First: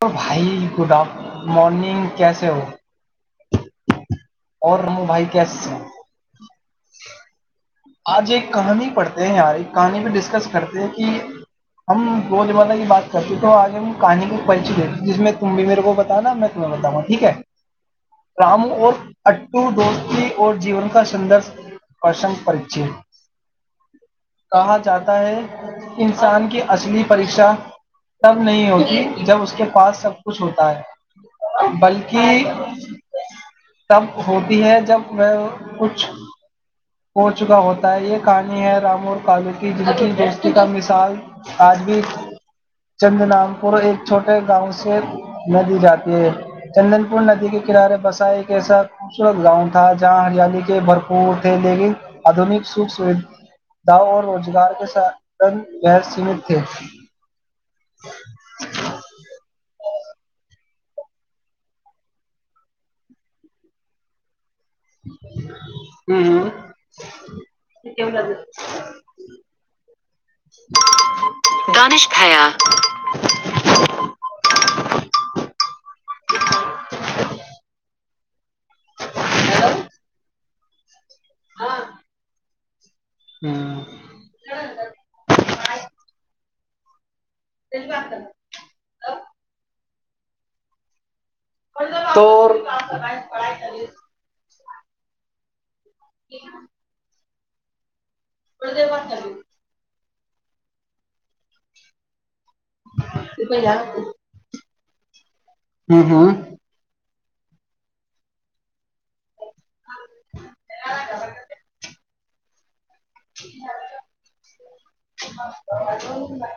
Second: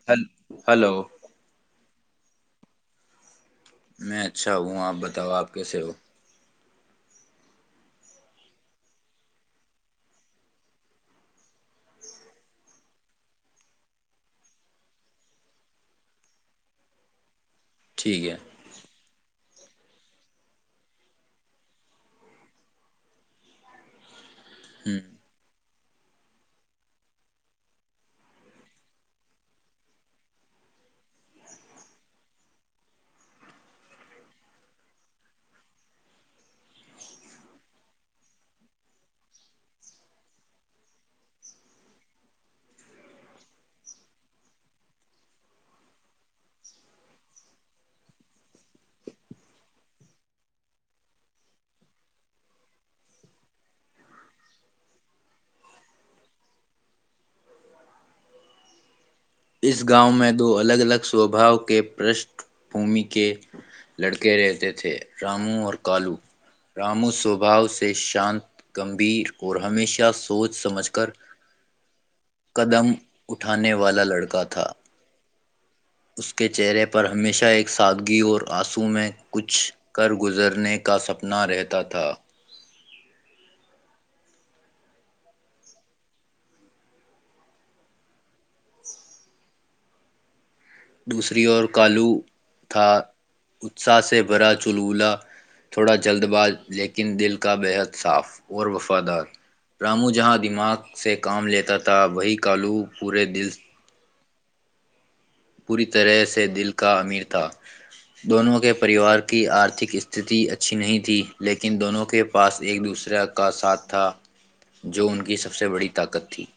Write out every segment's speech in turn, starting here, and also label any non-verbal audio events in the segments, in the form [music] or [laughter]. hello ہل بھائی hello good after morning کیس ہو [inaudible] میں اچھا ہوں اور آپ رمو بھائی بتاؤ آپ کیسے ہو [unintelligible] [inaudible] آج ایک کہانی پڑھتے ہیں یار ایک کہانی پ ڈسکس کرتے ہیں کہ ہم گ زمالہ کی بات کرتے تو آگے ہم کہانی کو پنچی دیتے جس میں تم بھی میرے کو بتانا میں تمہیں بتاؤں گا ٹھیک ہے ٹھیک ہے رام اور [inaudible] تو دوستی اور جیون کا سندر پرسنگ پر جی [unintelligible] کہا ہ جاتا ہے انسان کی اصلی پریشا تب نہیں ہوتی جب اس کے پاس سب کچھ ہوتا ہے بلکہ تب ہوتی ہے جب میں کچھ چکا ہوتا ہے یہ کہانی ہے رامور کالو کی جن کی دوستی کا مثال آج بھی چند رام پور ایک چھوٹے گاؤں سے ندی جاتی ہے چندن پور ندی کے کنارے بسا ایک ایسا خوبصورت گاؤں تھا جہاں ہریالی کے بھرپور تھے لیکن آدنک سکھ سوھا اور روزگار کے سن گیر سیمت تھے اس گاؤں میں دو الگ الگ سوباؤ کے پشٹھ بھمی کے لڑکے رہتے تھے تھے رامو اور کالو رامو سوباؤ سے شانت گمبھیر اور ہمیشہ سوچ سمجھ کر قدم اٹھانے والا لڑکا تھا [inaudible] اس کے چہرے پر ہمیشہ ایک سادگی اور آنسو میں کچھ کر گزرنے کے کا سپنا رہتا تھا ہوں [inaudible] [inaudible] دوسری اور کالو تو تھا اتساہ سے برا چلولہ تھوڑا جلد باز لیکن دل کا بیحد صاف اور وفادار رامو ج جہاں دماغ سے کام لیتا تھا وہی کالو پورے دل پوری ہوں طرح ہوں سے دل کا امیر تھا دونوں کے پریوار کی آرتک استھتی اچھی نہیں تھی لیکن دونوں کے پاس ایک دوسرے کا ساتھ تھا جو ان کی سب سے بڑی طاقت تھی [unintelligible]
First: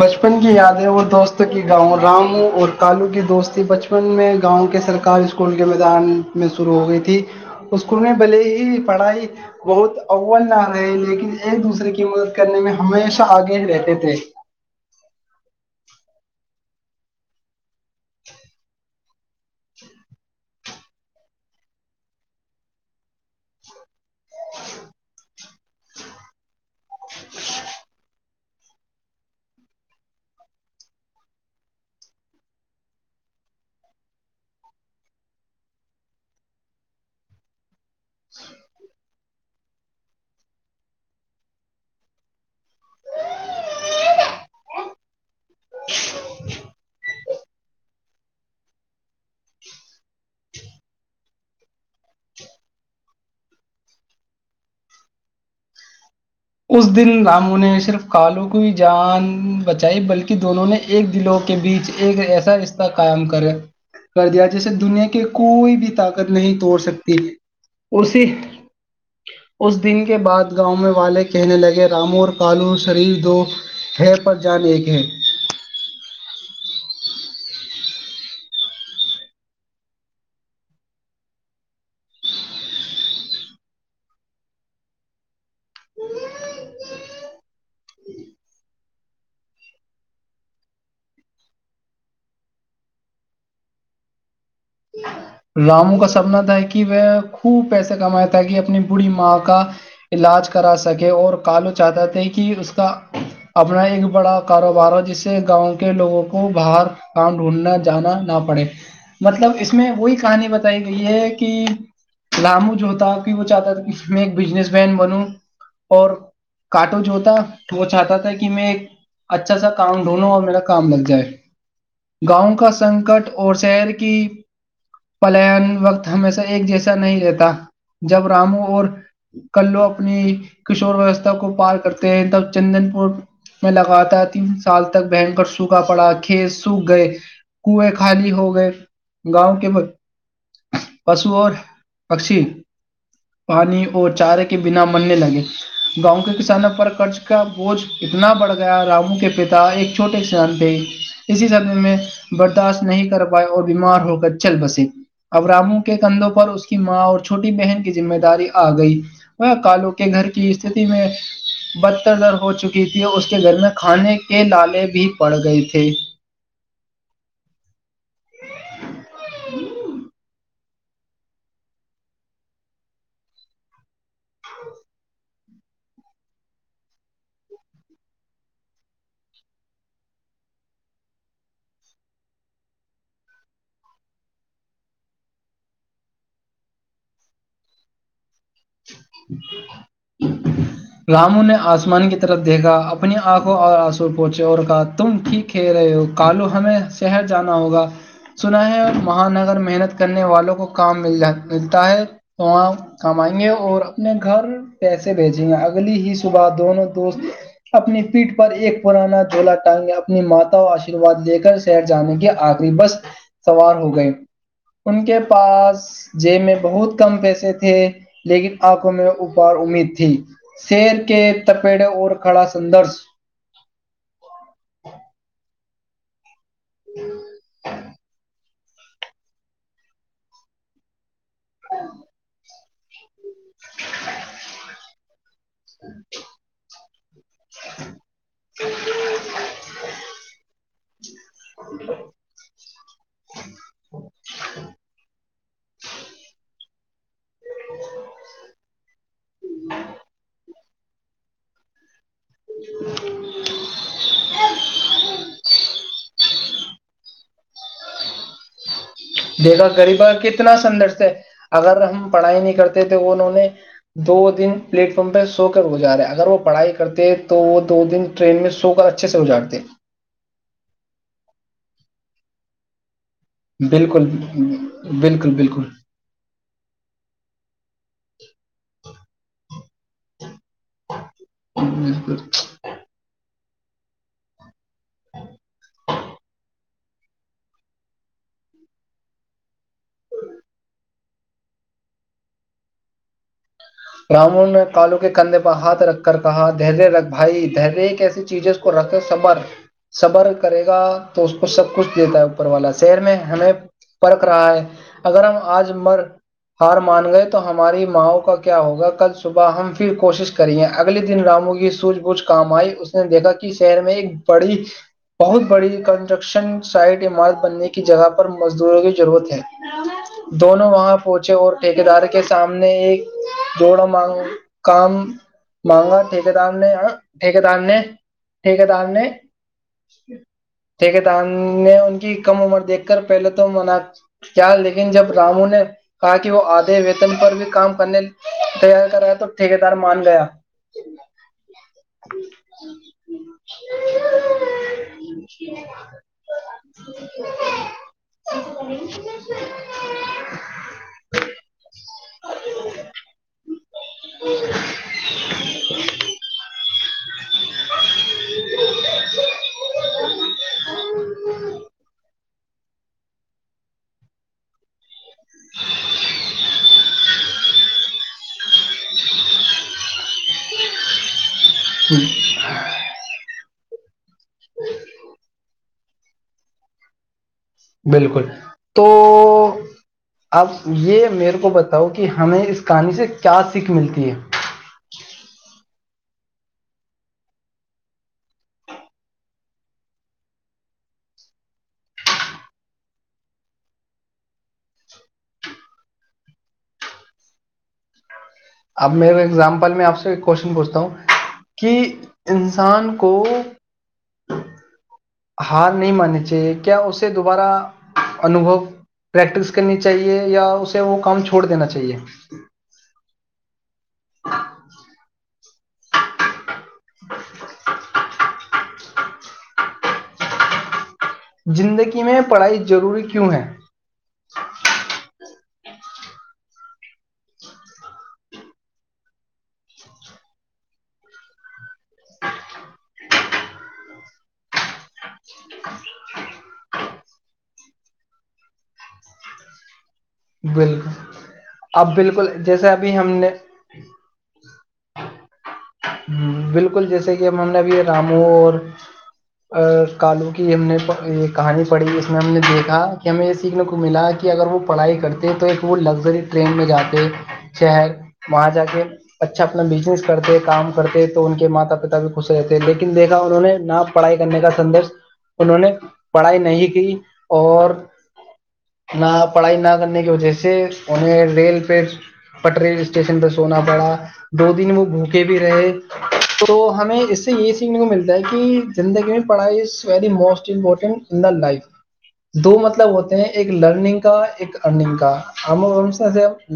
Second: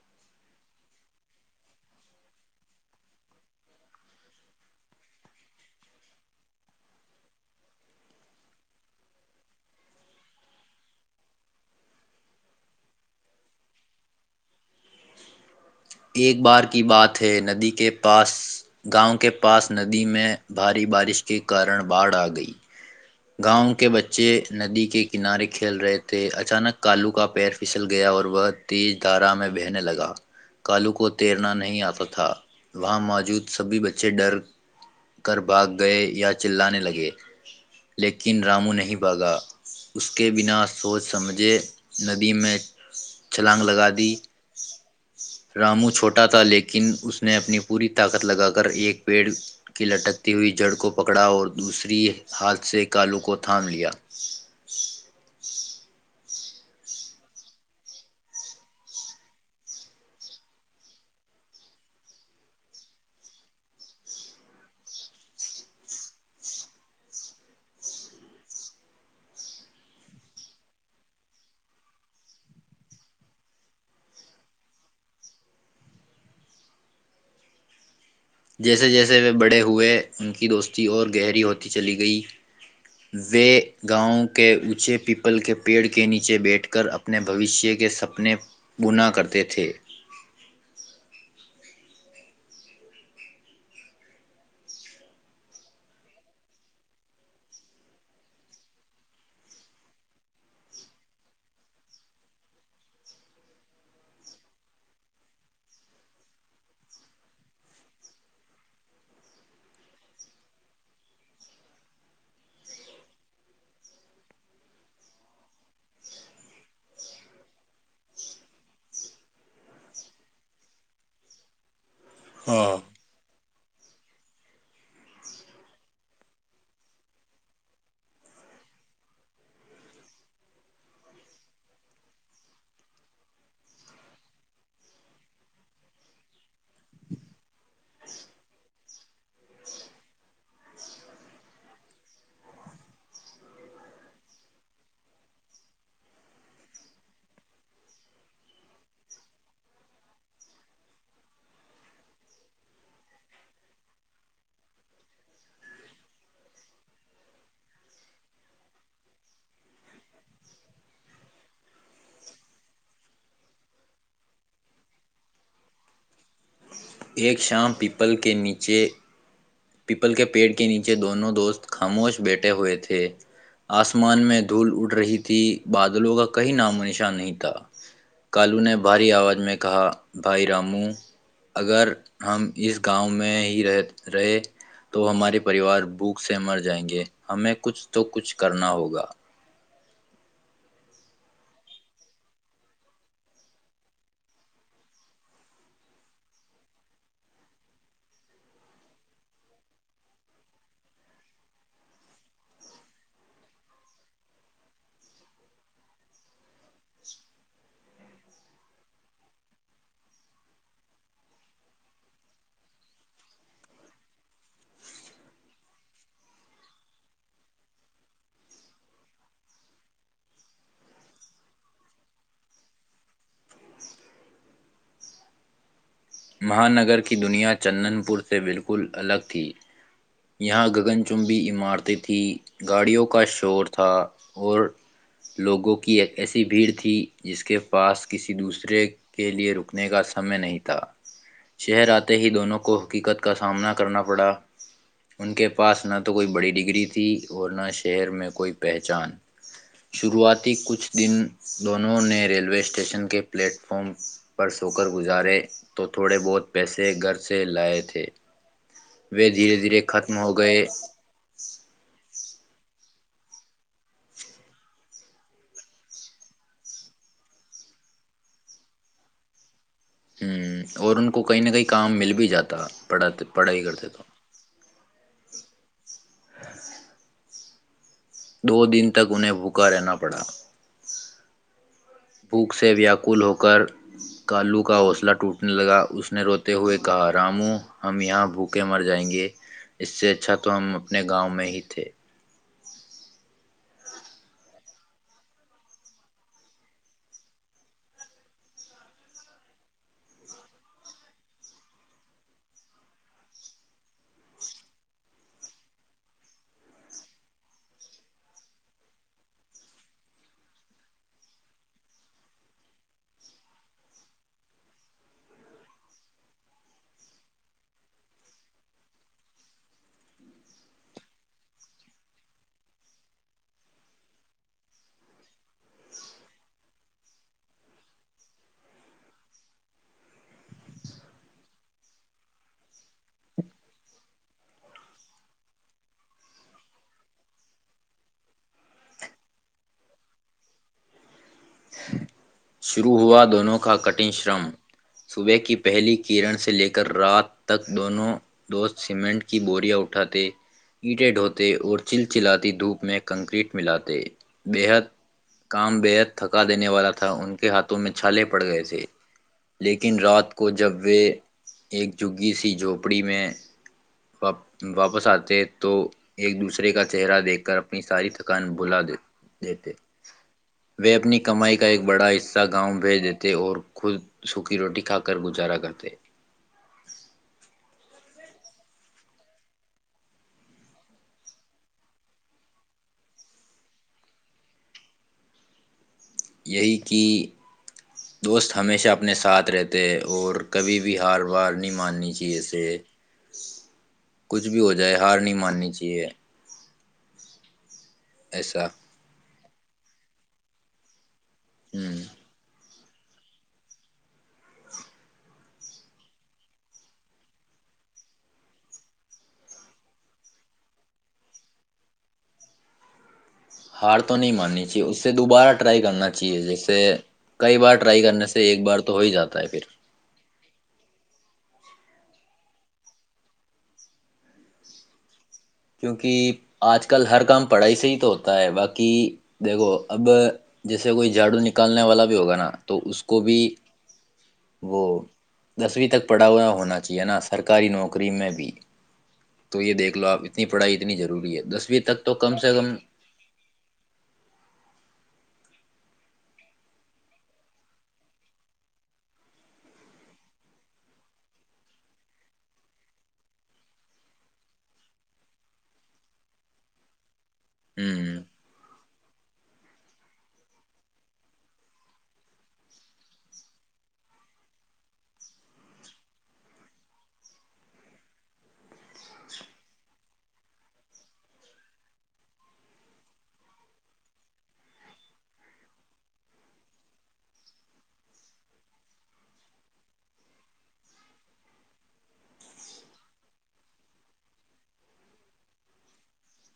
بچپن کی یاد ہے وہ دوستوں کی گاؤں رام اور کالو کی دوستی بچپن میں گاؤں کے سرکاری اسکول کے میدان میں شروع ہو گئی تھی اسکول میں بھلے ہی پڑھائی بہت اول نہ رہے لیکن ایک دوسرے کی مدد کرنے میں ہمیشہ آگے رہتے تھے ایک بار کی بات ہے ندی کے پاس گاؤں کے پاس ندی میں بھاری بارش کے کارن باڑھ آ گئی گاؤں کے بچے بچے ندی کے کنارے کھیل رہے تھے اچانک کالو کا پیر پھسل گیا اور وہ تیز دھارا میں بہنے لگا کالو کو تیرنا نہیں آتا تھا وہاں موجود سبھی بچے ڈر کر بھاگ گئے یا چللانے لگے لیکن رامو نہیں بھاگا اس کے بنا سوچ سمجھے ندی میں چھلانگ لگا دی رامو چھوٹا تھا لیکن اس نے اپنی پوری طاقت لگا کر ایک پیڑ کی لٹکتی ہوئی جڑ کو پکڑا اور دوسری ہاتھ سے کالو کو تھام لیا اس دن رامو نے صرف کالو کی جان بچائی بلکہ دونوں نے ایک دلوں کے بیچ ایک ایسا رشتہ قائم کر کر دیا جسے دنیا کی کوئی بھی طاقت نہیں توڑ سکتی اسی اس دن کے بعد گاؤں میں والے کہنے لگے رامو اور کالو شریف دو ہے پر جان ایک ہے [unintelligible] جیسے جیسے وہ بڑے ہوئے ان کی دوستی اور گہری ہوتی چلی گئی وے گاؤں کے اونچے پیپل کے پیڑ کے نیچے بیٹھ کر اپنے بھوشیہ کے سپنے گنا کرتے تھے راموں کا سپنا تھا کہ وہ خوب پیسے کمائے تاکہ اپنی بڑی ماں کا علاج کرا سکے اور کالو چاہتا تھے کہ اس کا اپنا ایک بڑا کاروبار ہو جس سے گاؤں کے لوگوں کو باہر کام ڈھونڈنا جانا نہ پڑے مطلب اس میں وہی کہانی بتائی گئی ہے کہ رامو جو تھا کہ وہ چاہتا تھا کہ میں ایک بزنس مین بنوں اور کٹو جوتا وہ چاہتا تھا کہ میں ایک اچھا سا کام ڈھونڈوں اور میرا کام لگ جائے گاؤں کا سنکٹ اور شہر کی پلن وقت ہمیشہ ایک جیسا نہیں رہتا جب رامو اور کلو اپنی کشور وستا کو پار کرتے ہیں تب چندن پور میں لگاتار تین سال تک بہن کر سوکھا پڑا کھیت سوکھ گئے کنو خالی ہو گئے گاؤں کے پشو اور پکشی پانی اور چارے کے بنا مرنے لگے گاؤں کے کسانوں پر قرض کا بوجھ اتنا بڑھ گیا رامو کے پتا ایک چھوٹے کسان تھے اسی سدے میں برداشت نہیں کر پائے اور بیمار ہو کر چل بسے ابراموں کے کندھوں پر اس کی ماں اور چوٹی بہن کی ذمہ داری آ گئی وہ کالو کے گھر کی استتی میں بدتر در ہو چکی تھی اور اس کے گھر میں کھانے کے لالے بھی پڑ گئے تھے ایک شام پیپل کے نیچے پیپل کے پیڑ کے نیچے دونوں دوست خاموش بیٹھے ہوئے تھے آسمان میں دھول اٹھ رہی تھی بادلوں کا کہیں نام و نشان نہیں تھا کالو نے بھاری آواز میں کہا بھائی رامو اگر ہم اس گاؤں میں ہی رہ رہے تو ہمارے پریوار بھوک سے مر جائیں گے ہمیں کچھ تو کچھ کرنا ہوگا ج [unintelligible] رامو نے آسمان کی طرف دیکھا اپنی آنکھوں اور آنسو پہنچے اور کہا تم ٹھیک کہ رہے ہو کالو ہمیں شہر جانا ہوگا سنا ہے مہانگر محنت کرنے والوں کو کام مل ج ملتا ہے تو وہاں کام آئیں گے اور اپنے گھر پیسے بھیجیں گے اگلی ہی صبح دونوں دوست اپنی پیٹھ پر ایک پرانا دولا ٹانگے اپنی مات آشرواد لے کر شہر جانے کے آخری بس سوار ہو گئے ان کے پاس جیب میں بہت کم پیسے تھے لیکن [unintelligible] آنکھوں میں اپار امید تھی شیر کے تپیڑے اور کھڑا سدرش مہانگر کی دنیا چندن پور سے بالکل کل الگ تھی یہاں گگن چمبی عمارتیں تھیں گاڑیوں کا ش چور تھا اور لوگوں کی ایک ایسی بھیڑ ھی جس کے پاس کسی دوسرے کے لیے رکنے کا سمے نہیں تھا شہر آتے ہی دونوں کو حقیقت کا سامنا کرنا پڑا ان کے پاس نہ تو کوئی بڑی ڈگری تھی اور نہ شہر میں کوئی پہچان شروعاتی کچھ دن دونوں نے ریلوے اسٹیشن کے پلیٹ فارم پر سو کر گزارے تو تھوڑے بہت پیسے گھر سے لائے تھے وہ دھیرے دیکھا دھیرے ختم ہو کتنا گئے سندرش ہے اگر ہم پڑھائی نہیں کرتے تو انہوں نے دو دن پلیٹ فارم پہ سو کر گزارا اگر وہ پڑھائی کرتے تو وہ دو دن ٹرین میں سو کر اچھے سے ازارتے ہوں اور ان کو کہیں نہ کہیں کام مل بھی جاتا پڑھا پڑھائی کرتے تو بالکل بالکل بالکل دو دن تک انہیں بک رکا رہنا پڑا بالکل بھوک سے ویاکل ہوگ کور کالو کا حوصلہ ٹوٹنے لگا اس نے روتے ہوئے کہا رامو ہم یہاں بھوکے مر جائیں گے اس سے اچھا تو ہم اپنے گاؤں میں ہی تھے رامو نے کالو کے کندھے پر ہاتھ رکھ کر کہا دریہ رکھ بھائی در کی ایسی چیز ہے اس کو رکھ صبر صبر کرے گا تو اس کو سب کچھ دیتا ہے اوپر والا شہر میں ہمیں پرکھ رہا ہے اگر ہم آج مر ہار مان گئے تو ہماری ماںؤ کا کیا ہوگا کل صبح ہم پھر کوشش کریے اگلے دن رامو کی سوج بوجھ کام آئی اس نے دیکھا کہ شہر میں ایک بڑی بہت بڑی کنسٹرکشن سائٹ عمارت بننے کی جگہ پر مزدوروں کی ضرورت ہے دونوں وہاں پہنچے اور ٹھیک دار کے سامنے ایک [unintelligible] جوڑا کام مانگا ٹھیک دار نے ٹھیکدار نے ٹھیک دار نے ٹھیکدار نے ان کی کم عمر دیکھ کر پہلے تو منا کیا لیکن جب رامو نے کہا کہ وہ آدھے ویتن پر بھی کام کرنے تیار کرایا تو ٹھیک دار مان گیا [unintelligible] شروع ہوا دونوں کا کٹن شرم صبح کی پہلی کرن سے لے کر رات تک دونوں دوست سیمنٹ کی بوریاں اٹھاتے ایٹڈ ہوتے اور چل چلاتی دھوپ میں کنکریٹ ملااتے بےحد کام بےحد تھکا دینے والا تھا ان کا [unintelligible] ہاتھوں میں چھالے پڑ گئے تھے لیکن رات کو جب وہ ایک جگی سی جھوپڑی میں واپس آتے تو ایک دوسرے کا چہرہ دیکھ کر اپنی ساری تھکان بھلا دیتے وہ اپنی کمائی کا ایک بڑا حصہ گاؤں بھیج دیتے اور خود سوکھی روٹی کھا کر گزار کرا کرتے بالکل تو اب یہ میرے کو بتاؤ کہ ہمیں اس کہانی سے کیا سیکھ ملتی ہے یہی کہ دوست ہمیشہ اپنے ساتھ رہتے ہے اور کبھی بھی ہار بار نہیں ماننی چاہیے سے کچھ بھی ہو جائے ہار نہیں ماننی چاہیے ایسا اب میرے ایگزامپ میں آپ سے ک کوشچنوچھتا ہوں کہ ہوں انسان کو ہار نہیں ماننی چاہیے کیا اسے دوبارہ انوبو پریکٹس کرنی چاہیے یا اسے وہ کام چھوڑ دینا چاہیے ہار تو نہیں ماننی چاہے اس سے دوبارہ ٹرائی کرنا چاہیے جی سے کئی بار ٹرائی کر ایک بار تو ہو ہی جاتا ہے پھر زندگی میں پڑھائی ضروری کیوں ہے کیونکہ آج کل ہر کام پڑھائی سے ہی تو ہوتا ہے باقی دیکھو اب جیسے کوئی جھاڑو نکالنے والا بھی ہوگا نا تو اس کو بھی وہ دسویں تک پڑھا ہوا ہونا چاہیے نا سرکاری نوکری میں بھی تو یہ دیکھ لو آپ اتنی پڑھائی اتنی بالکل ضروری ہے دسویں اب تک تو بالکل کم سے جیسے کم ابھی ہم نے ہ بالکل جیسے کہ ہم ہم نے ابھی رامو اور کالو کی ہم نے یہ کہانی پڑھی ج میں ہم نے دیکھا کہ ہمیں یہ سیکھنے کو ملا کہ اگر وہ پڑھائی کرتے ہیں تو ایک وہ لگژری ٹرین میں جاتے شر ہوں وہاں ج کے اچھا اپنا بزنس کرتے کام کرتے تو ان کے ماتا پتا بھی خوش رہتے لیکن دیکھا انہوں نے نہ پڑھائی کرنے کا سندش انہوں نے پڑھائی نہیں کی اور نہ پڑھائی نہ وہ سے انہ ریل پہ پٹ رل اسٹیشن پہ سونا پڑا دو دن وہ بھوکے بھی رہے تو ہمیں اس سے یہ سیکھنے کو ملتا ہے کہ زندگی میں پڑھائی ا ویری موسٹ امپورٹینٹا لائف دو مطلب ہوتے ہیں ایک لرننگ کا ایک ارننگ کا ہم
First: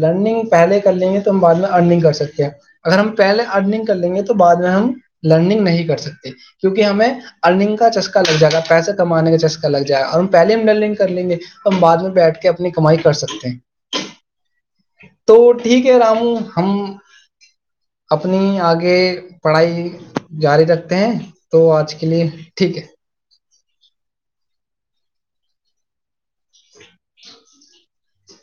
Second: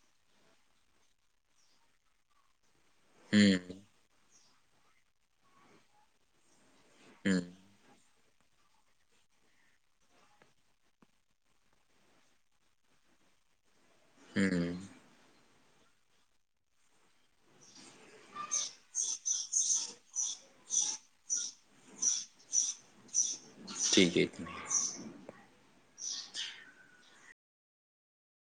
لرننگ پہلے کر لیں گے تو ہم بعد میں ارنگ کر سکتے ہیں [unintelligible] اگر ہم پہے ہوں ارنگ کر لیں گے تو [unintelligible] بعد میں ہم لرننگ نہیں کر سکتے کیونکہ ہمیں ہوں ارنگ کا چسکا لگ جائے گا پیسے کمانے کا چسکا لگ جائے گا اور ہم پہلے ہم لرنگ کر لیں گے تو ہم بع میں بیٹھ کے اپنی [unintelligible] کمائی کر سکتے ہیں ہوں تو ٹھیک ہے رامو ہم اپنی آگے پڑھائی جاری رکھتے ہیں تو آج کے لیے ٹھیک ہے [unintelligible] ٹھیک ہےت